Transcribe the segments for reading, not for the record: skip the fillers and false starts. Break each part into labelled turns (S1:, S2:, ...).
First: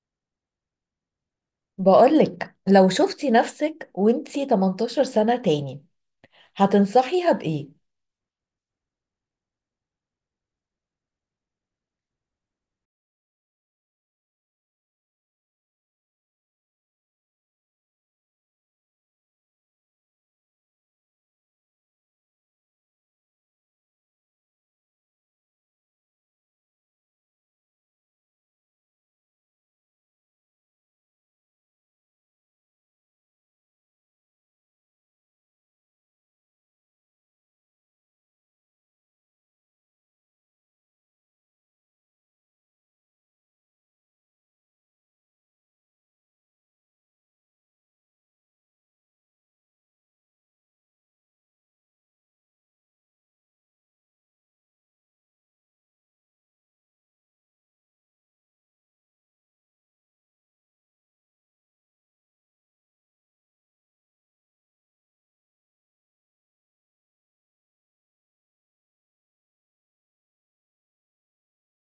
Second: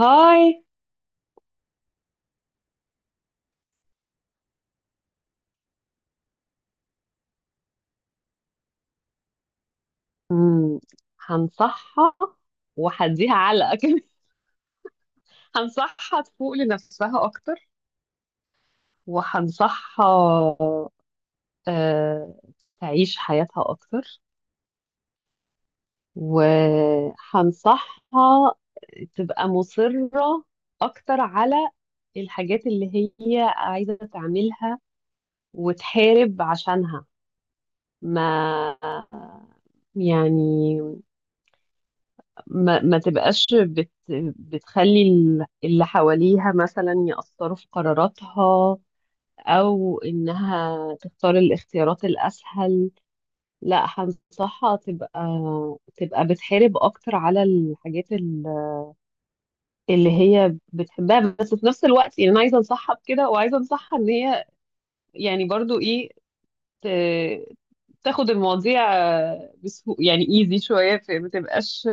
S1: هاي.
S2: بقولك لو شفتي نفسك وانتي 18 سنة تاني، هتنصحيها بإيه؟
S1: مم. هنصحها وهديها علقة كمان. هنصحها تفوق لنفسها أكتر، وهنصحها آه، تعيش حياتها أكتر، وهنصحها تبقى مصرة أكتر على الحاجات اللي هي عايزة تعملها وتحارب عشانها. ما يعني، ما تبقاش بتخلي اللي حواليها مثلا يأثروا في قراراتها، أو إنها تختار الاختيارات الأسهل. لا، هنصحها تبقى بتحارب أكتر على الحاجات اللي هي بتحبها. بس في نفس الوقت يعني أنا عايزة أنصحها بكده وعايزة أنصحها إن هي، يعني برضو إيه، ت- تاخد المواضيع بسهو، يعني ايزي شوية،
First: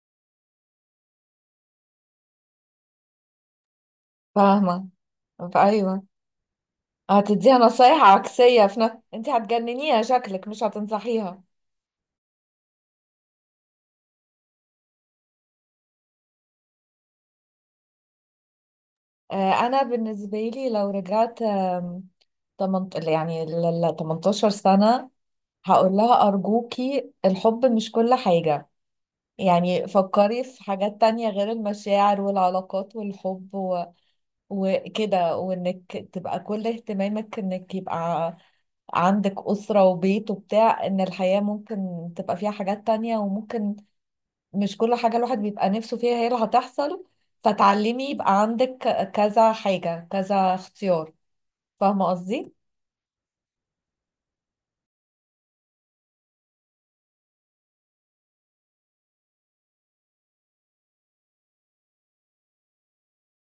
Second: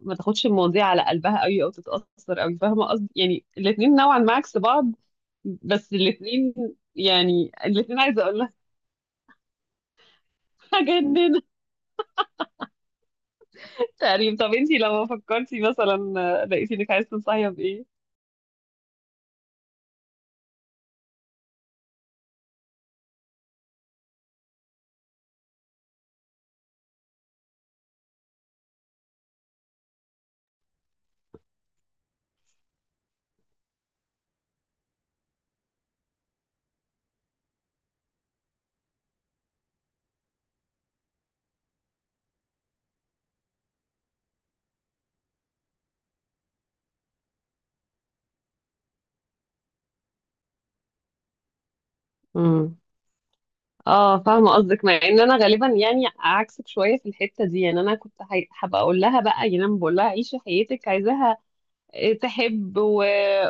S1: ما تاخدش المواضيع على قلبها قوي او تتأثر قوي. فاهمة قصدي؟ يعني الاتنين نوعا ما عكس بعض.
S2: فاهمة.
S1: بس
S2: أيوة،
S1: الاتنين، يعني
S2: هتديها
S1: الاتنين
S2: نصايح
S1: عايزة اقول لك
S2: عكسية في نفس. انت هتجننيها، شكلك مش
S1: حاجة اننا
S2: هتنصحيها.
S1: تقريبا. طب انتي لما فكرتي مثلا، لقيتي انك عايزة تنصحيها بايه؟
S2: أنا بالنسبة لي لو رجعت تمنت... يعني 18 سنة، هقول لها أرجوكي الحب مش كل حاجة. يعني فكري في حاجات تانية غير المشاعر والعلاقات والحب و... وكده، وإنك تبقى كل اهتمامك إنك يبقى عندك أسرة وبيت وبتاع. إن الحياة ممكن تبقى فيها حاجات تانية، وممكن مش كل حاجة الواحد بيبقى نفسه فيها هي اللي هتحصل. فتعلمي يبقى عندك كذا حاجة، كذا اختيار. فاهمة قصدي؟
S1: امم اه، فاهمة قصدك، مع ان انا غالبا يعني عكسك شوية في الحتة دي. يعني انا كنت حابة اقول لها بقى، يعني انا بقول لها عيشي حياتك عايزاها، تحب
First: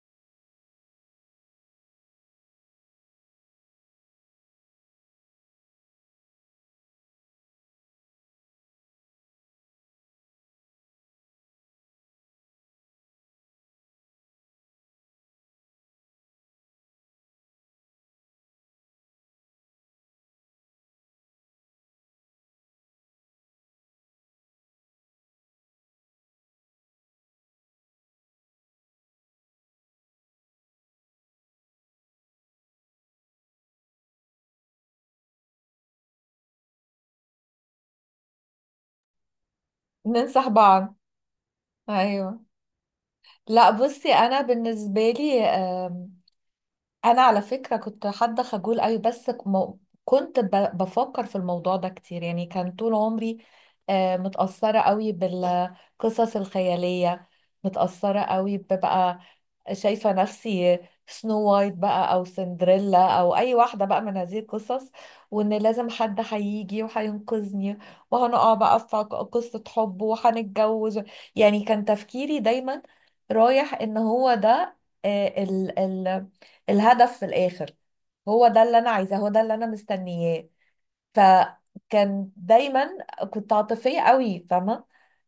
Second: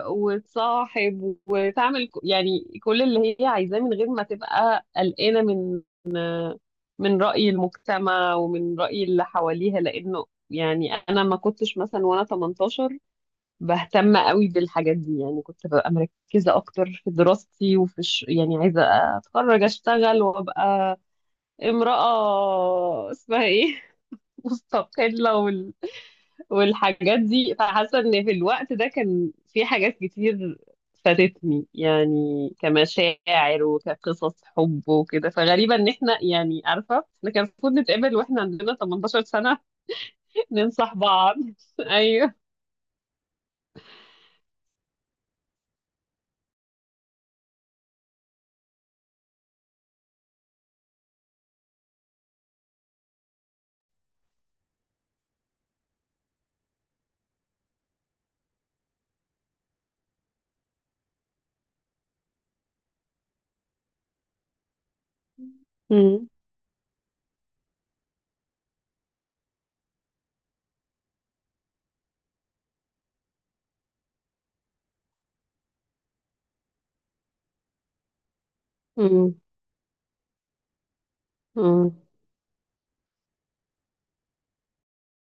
S1: وتصاحب وتعمل يعني كل اللي هي عايزاه، من غير ما تبقى قلقانة من رأي المجتمع ومن رأي اللي حواليها. لأنه يعني أنا ما كنتش مثلا وأنا 18 بهتم قوي بالحاجات دي، يعني كنت ببقى مركزة أكتر في دراستي وفي يعني عايزة أتخرج أشتغل وأبقى امرأة اسمها إيه مستقلة والحاجات دي. فحاسه ان في الوقت ده كان في حاجات كتير فاتتني، يعني كمشاعر وكقصص حب وكده. فغريبه ان احنا، يعني عارفه، احنا كان المفروض نتقابل واحنا عندنا 18 سنه.
S2: ننصح
S1: ننصح
S2: بعض.
S1: بعض. ايوه.
S2: أيوه. لا بصي، أنا بالنسبة لي أنا على فكرة كنت حد خجول أوي، بس كنت بفكر في الموضوع ده كتير. يعني كان طول عمري متأثرة أوي بالقصص الخيالية، متأثرة قوي، ببقى شايفة نفسي سنو وايت بقى، أو سندريلا، أو أي واحدة بقى من هذه القصص. وإن لازم حد
S1: امم
S2: هيجي وهينقذني، وهنقع بقى في قصة حب وهنتجوز. يعني كان تفكيري دايما رايح إن هو ده، ال الهدف في الآخر، هو ده اللي أنا عايزاه، هو
S1: امم
S2: ده اللي أنا مستنياه.
S1: امم
S2: فكان دايما كنت عاطفية قوي، فاهمة.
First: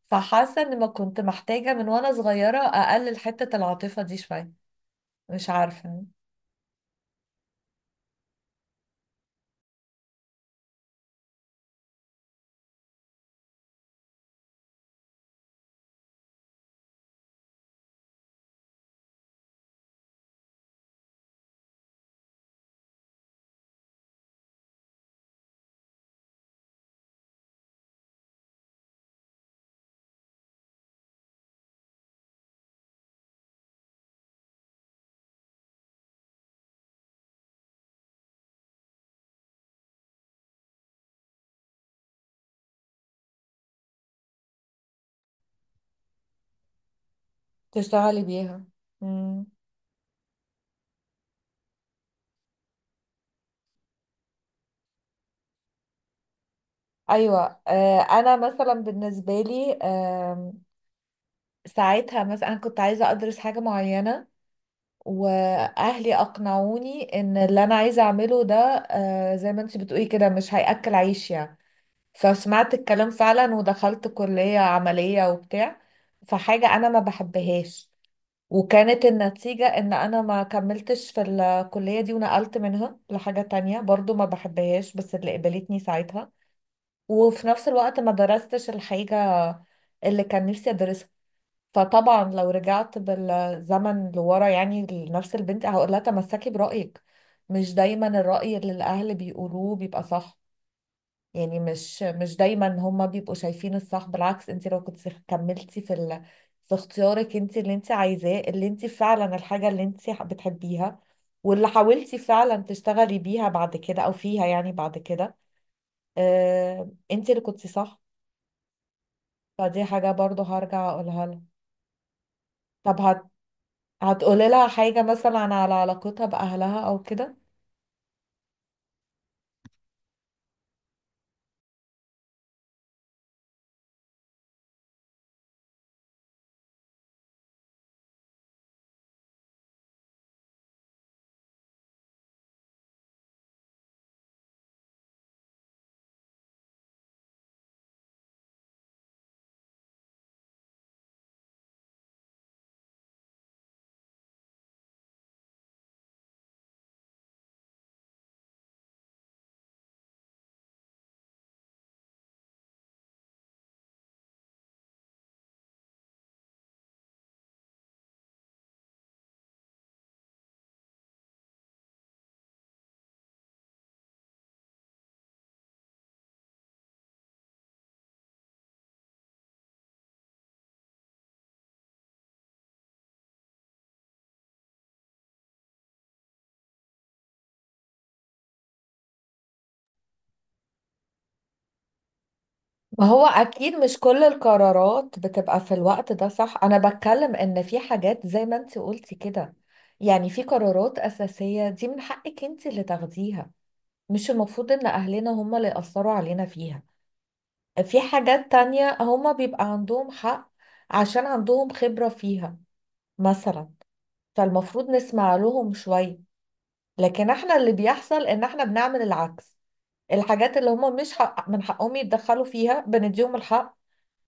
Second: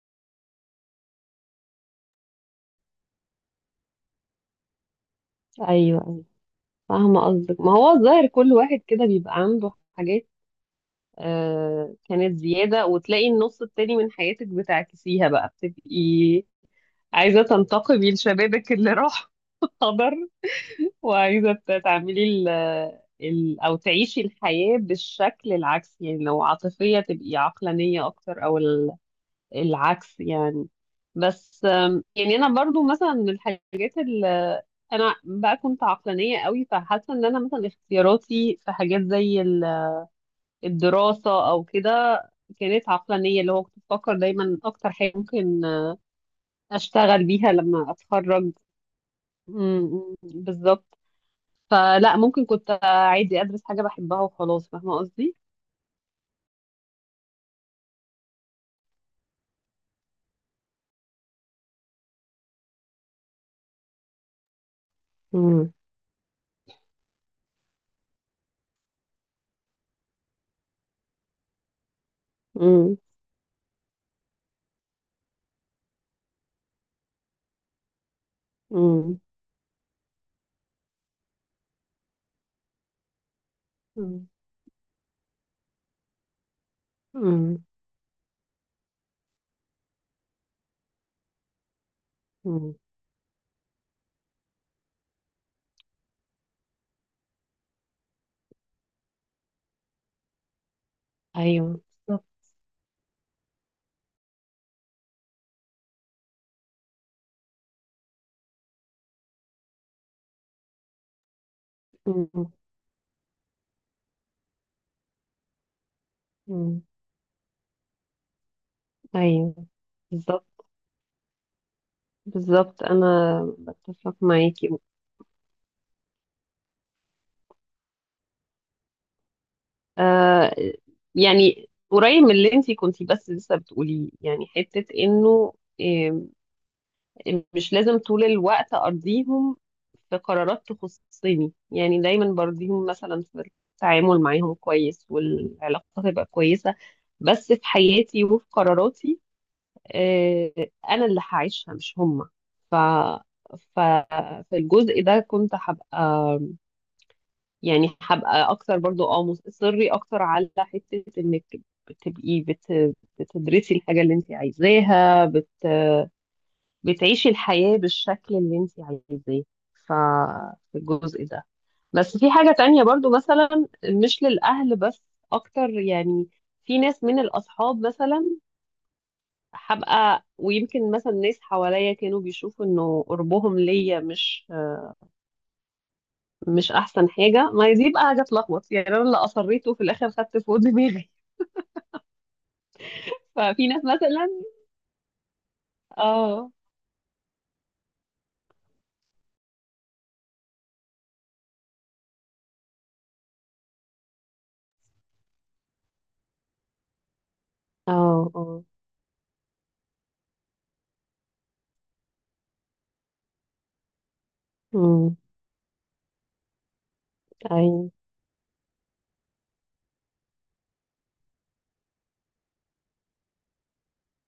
S2: فحاسة إن ما كنت محتاجة من وأنا صغيرة أقلل حتة العاطفة دي شوية، مش عارفة.
S1: ايوه. فاهمه قصدك. ما هو الظاهر كل واحد كده بيبقى عنده حاجات كانت زياده، وتلاقي النص التاني من حياتك بتعكسيها بقى، بتبقي عايزه تنتقمي لشبابك اللي راح خبر، وعايزة تعملي ال ال أو تعيشي الحياة بالشكل العكس. يعني لو عاطفية تبقي عقلانية أكتر، أو العكس يعني. بس يعني أنا برضو مثلا من الحاجات اللي أنا بقى كنت عقلانية قوي، فحاسة إن أنا مثلا اختياراتي في حاجات زي الدراسة أو كده كانت عقلانية، اللي هو كنت بفكر دايما أكتر حاجة ممكن أشتغل بيها لما
S2: تشتغلي
S1: أتخرج.
S2: بيها. مم.
S1: بالظبط. فلا، ممكن كنت عادي ادرس حاجه بحبها وخلاص. فاهمه قصدي؟
S2: أيوة. آه، أنا مثلا بالنسبة لي، آه، ساعتها مثلا أنا كنت عايزة أدرس حاجة معينة،
S1: مم.
S2: وأهلي أقنعوني إن اللي أنا عايزة أعمله ده، آه زي ما أنت بتقولي كده، مش هيأكل عيش يعني. فسمعت
S1: مم.
S2: الكلام فعلا ودخلت كلية عملية وبتاع. فحاجة أنا ما بحبهاش. وكانت
S1: مم.
S2: النتيجة ان انا ما كملتش في الكلية دي، ونقلت منها لحاجة تانية برضو ما
S1: مم.
S2: بحبهاش، بس اللي قبلتني ساعتها. وفي
S1: مم.
S2: نفس الوقت ما درستش الحاجة اللي كان نفسي ادرسها. فطبعا لو
S1: مم.
S2: رجعت بالزمن لورا، يعني لنفس البنت، هقول لها تمسكي برأيك. مش دايما الرأي اللي الاهل بيقولوه بيبقى صح. يعني
S1: ايوه
S2: مش
S1: بالظبط.
S2: مش دايما هما بيبقوا شايفين الصح. بالعكس، انت لو كنت كملتي في ال... في اختيارك، انت اللي انت عايزاه، اللي انت فعلا الحاجة اللي انت بتحبيها، واللي حاولتي
S1: مم.
S2: فعلا تشتغلي بيها بعد كده، او فيها يعني بعد كده،
S1: مم.
S2: اه... انت اللي كنت صح.
S1: ايوه
S2: فدي حاجة برضو
S1: بالظبط،
S2: هرجع اقولها لها.
S1: بالظبط،
S2: طب
S1: انا بتفق
S2: هتقولي لها
S1: معاكي.
S2: حاجة مثلا على علاقتها بأهلها او كده.
S1: آه، يعني قريب من اللي انتي كنتي بس لسه بتقوليه، يعني حتة انه آه، مش لازم طول الوقت ارضيهم في قرارات تخصني. يعني دايما برضيهم مثلا في التعامل معاهم كويس والعلاقة تبقى كويسة، بس في حياتي وفي قراراتي، آه، انا اللي هعيشها مش هما. ف ف في الجزء ده كنت هبقى، يعني هبقى اكتر برضو، مصري اكتر على حتة انك تبقي بتدرسي الحاجة اللي انت عايزاها، بتعيشي الحياة بالشكل اللي انت عايزاه. ففي الجزء ده. بس في حاجة تانية برضو، مثلا مش للأهل بس، أكتر يعني. في ناس من الأصحاب مثلا هبقى، ويمكن مثلا ناس حواليا كانوا بيشوفوا إنه قربهم ليا مش أحسن حاجة. ما هي دي بقى حاجة تلخبط. يعني أنا اللي أصريته في الآخر خدت فوق دماغي.
S2: ما هو
S1: ففي
S2: اكيد
S1: ناس
S2: مش كل
S1: مثلا
S2: القرارات بتبقى في الوقت ده
S1: اه.
S2: صح. انا بتكلم ان في حاجات زي ما انت قلتي كده، يعني في قرارات اساسية دي من حقك انت اللي تاخديها، مش المفروض ان اهلنا هم اللي يأثروا علينا فيها. في
S1: اه.
S2: حاجات
S1: اه.
S2: تانية هم بيبقى عندهم حق، عشان عندهم خبرة فيها مثلا، فالمفروض
S1: امم.
S2: نسمع لهم شوية. لكن احنا اللي
S1: ايوه.
S2: بيحصل ان احنا بنعمل العكس. الحاجات اللي هم مش حق من حقهم يتدخلوا فيها بنديهم الحق،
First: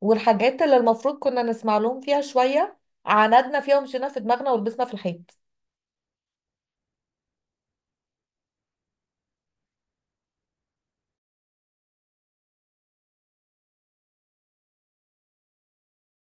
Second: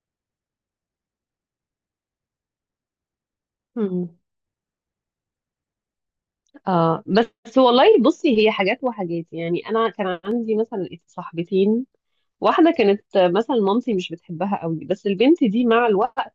S2: والحاجات اللي المفروض كنا نسمع لهم فيها شوية عاندنا فيها ومشينا في دماغنا ولبسنا في الحيط.
S1: اه. بس والله بصي، هي حاجات وحاجات. يعني انا كان عندي مثلا صاحبتين: واحده كانت مثلا مامتي مش بتحبها قوي، بس البنت دي مع الوقت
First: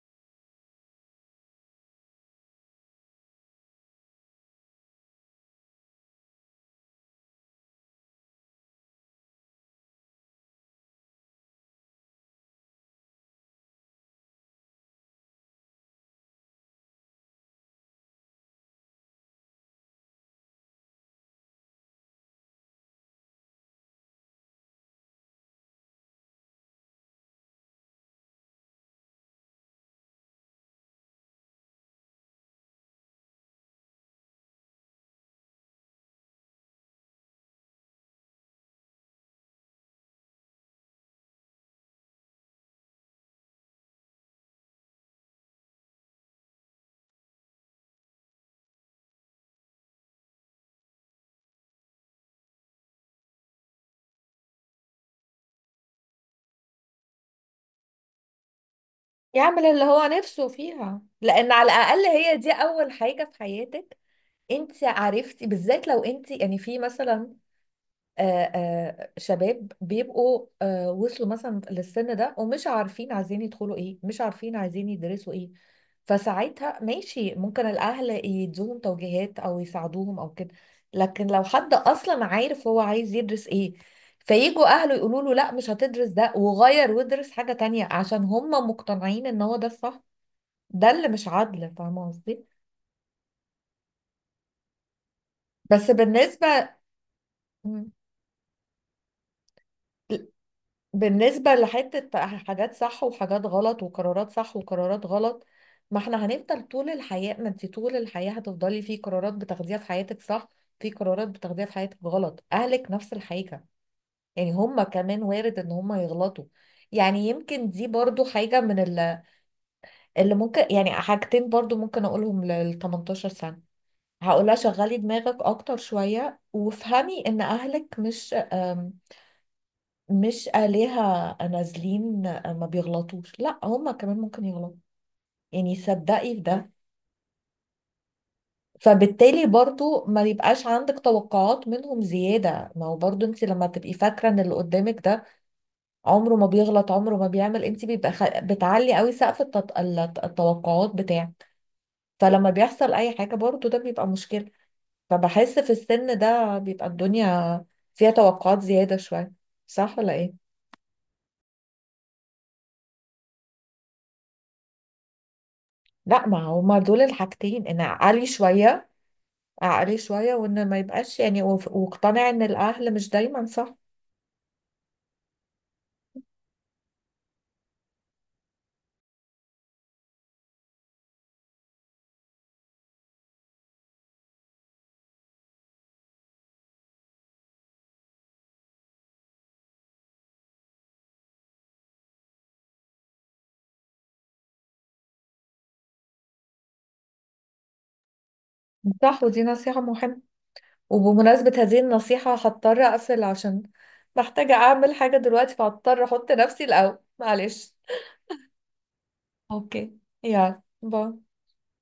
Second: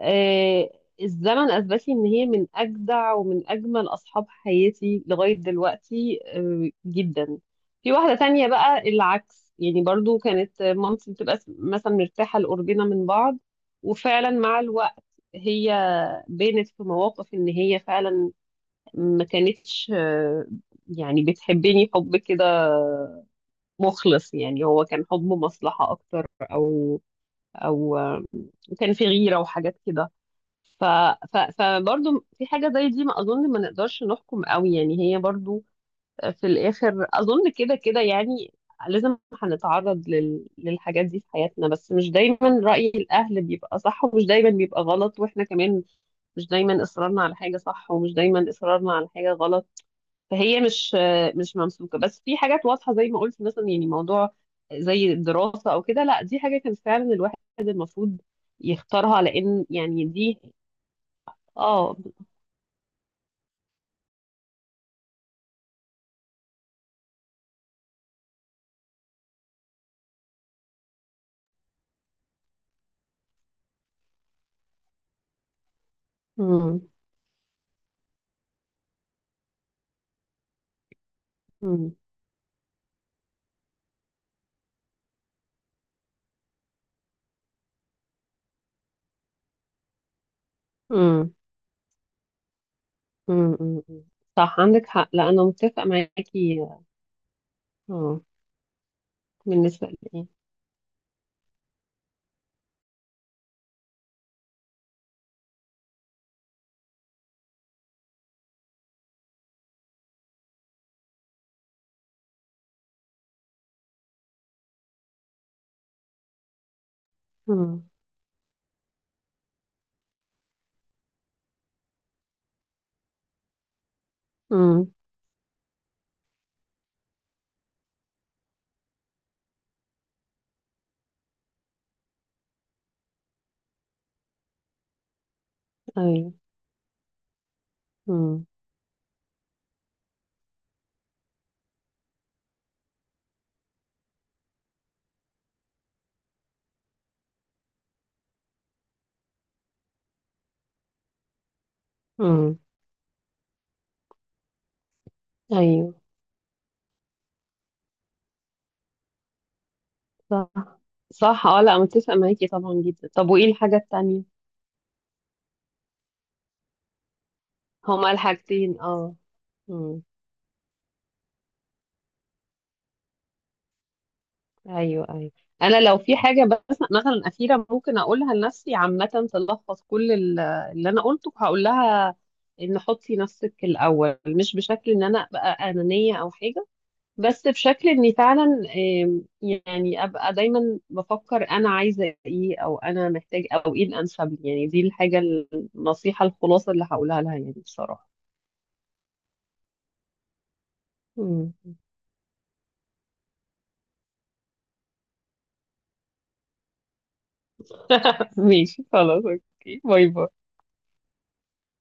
S1: آه الزمن اثبت لي ان هي من اجدع ومن اجمل اصحاب حياتي لغايه دلوقتي، جدا. في واحده تانية بقى العكس. يعني برضو كانت مامتي بتبقى مثلا مرتاحه لقربنا من بعض، وفعلا مع الوقت هي بانت في مواقف ان هي فعلا ما كانتش يعني بتحبني حب كده مخلص. يعني هو كان حب مصلحة أكتر، أو كان في غيرة وحاجات كده. ف ف فبرضه في حاجة زي دي ما أظن ما نقدرش نحكم قوي، يعني هي برضه في الآخر أظن كده كده يعني. لازم هنتعرض للحاجات دي في حياتنا. بس مش دايما رأي الأهل بيبقى صح ومش دايما بيبقى غلط، وإحنا كمان مش دايما إصرارنا على حاجة صح ومش دايما إصرارنا على حاجة غلط. فهي مش ممسوكه. بس في حاجات واضحه زي ما قلت مثلا، يعني موضوع زي الدراسه او كده، لا دي حاجه كان فعلا الواحد المفروض يختارها،
S2: يعمل
S1: لان
S2: اللي هو
S1: يعني دي
S2: نفسه فيها، لأن على
S1: اه.
S2: الأقل هي دي أول حاجة في حياتك انت عرفتي بالذات. لو انت يعني في مثلا، شباب بيبقوا، وصلوا مثلا للسن ده ومش عارفين عايزين يدخلوا ايه، مش عارفين عايزين يدرسوا ايه، فساعتها
S1: مم.
S2: ماشي، ممكن الاهل يدوهم توجيهات او يساعدوهم او كده. لكن لو حد
S1: مم.
S2: اصلا عارف هو عايز يدرس ايه، فيجوا اهله يقولوا له لا مش هتدرس ده وغير وادرس حاجة تانية عشان هم مقتنعين ان هو ده الصح، ده اللي مش
S1: مم.
S2: عدل. فاهمة قصدي؟
S1: مم. مم. صح، عندك حق. لا، انا متفقه
S2: بس
S1: معاكي.
S2: بالنسبة. مم.
S1: مم. بالنسبه لي.
S2: بالنسبة لحتة حاجات صح وحاجات غلط، وقرارات صح وقرارات غلط، ما احنا هنفضل طول الحياة. ما انت طول الحياة هتفضلي في قرارات بتاخديها في حياتك صح، في قرارات بتاخديها في حياتك غلط. اهلك نفس الحاجة، يعني هما كمان وارد ان هما يغلطوا. يعني يمكن دي
S1: مم.
S2: برضو حاجة من اللي ممكن، يعني حاجتين برضو ممكن اقولهم لل 18 سنة. هقولها
S1: مم.
S2: شغلي دماغك اكتر شوية، وافهمي ان اهلك مش آلهة نازلين، ما بيغلطوش. لا، هما كمان ممكن يغلطوا، يعني
S1: ايوه.
S2: صدقي في ده.
S1: مم.
S2: فبالتالي برضو ما يبقاش عندك توقعات منهم زيادة. ما هو برضو انت لما تبقي فاكرة ان اللي قدامك ده عمره ما بيغلط عمره ما بيعمل، انت بيبقى بتعلي قوي سقف التوقعات بتاعك. فلما
S1: مم.
S2: بيحصل اي حاجة برضو ده بيبقى مشكلة. فبحس في
S1: ايوه.
S2: السن ده بيبقى الدنيا فيها توقعات زيادة شوية، صح ولا ايه؟
S1: صح. صح. اه، لا متفقه معاكي طبعا جدا. طب وايه الحاجه التانية؟
S2: لا، ما هما دول الحاجتين: انا
S1: هما
S2: عالي
S1: الحاجتين
S2: شوية
S1: اه.
S2: عقلي
S1: مم.
S2: شوية، وإن ما يبقاش يعني واقتنع إن الأهل مش دايما صح.
S1: ايوه، ايوه. انا لو في حاجه بس مثلا اخيره ممكن اقولها لنفسي عامه تلخص كل اللي انا قلته، هقول لها ان حطي نفسك الاول، مش بشكل ان انا ابقى انانيه او حاجه، بس بشكل اني فعلا يعني ابقى دايما بفكر انا عايزه ايه او انا محتاج او ايه الانسب لي. يعني دي الحاجه النصيحه الخلاصه اللي هقولها لها يعني بصراحه.
S2: صح، ودي نصيحة مهمة. وبمناسبة
S1: مم.
S2: هذه النصيحة هضطر أقفل، عشان محتاجة أعمل حاجة دلوقتي، فهضطر أحط نفسي الأول، معلش.
S1: ماشي، خلاص، اوكي،
S2: اوكي،
S1: باي باي.
S2: يلا باي.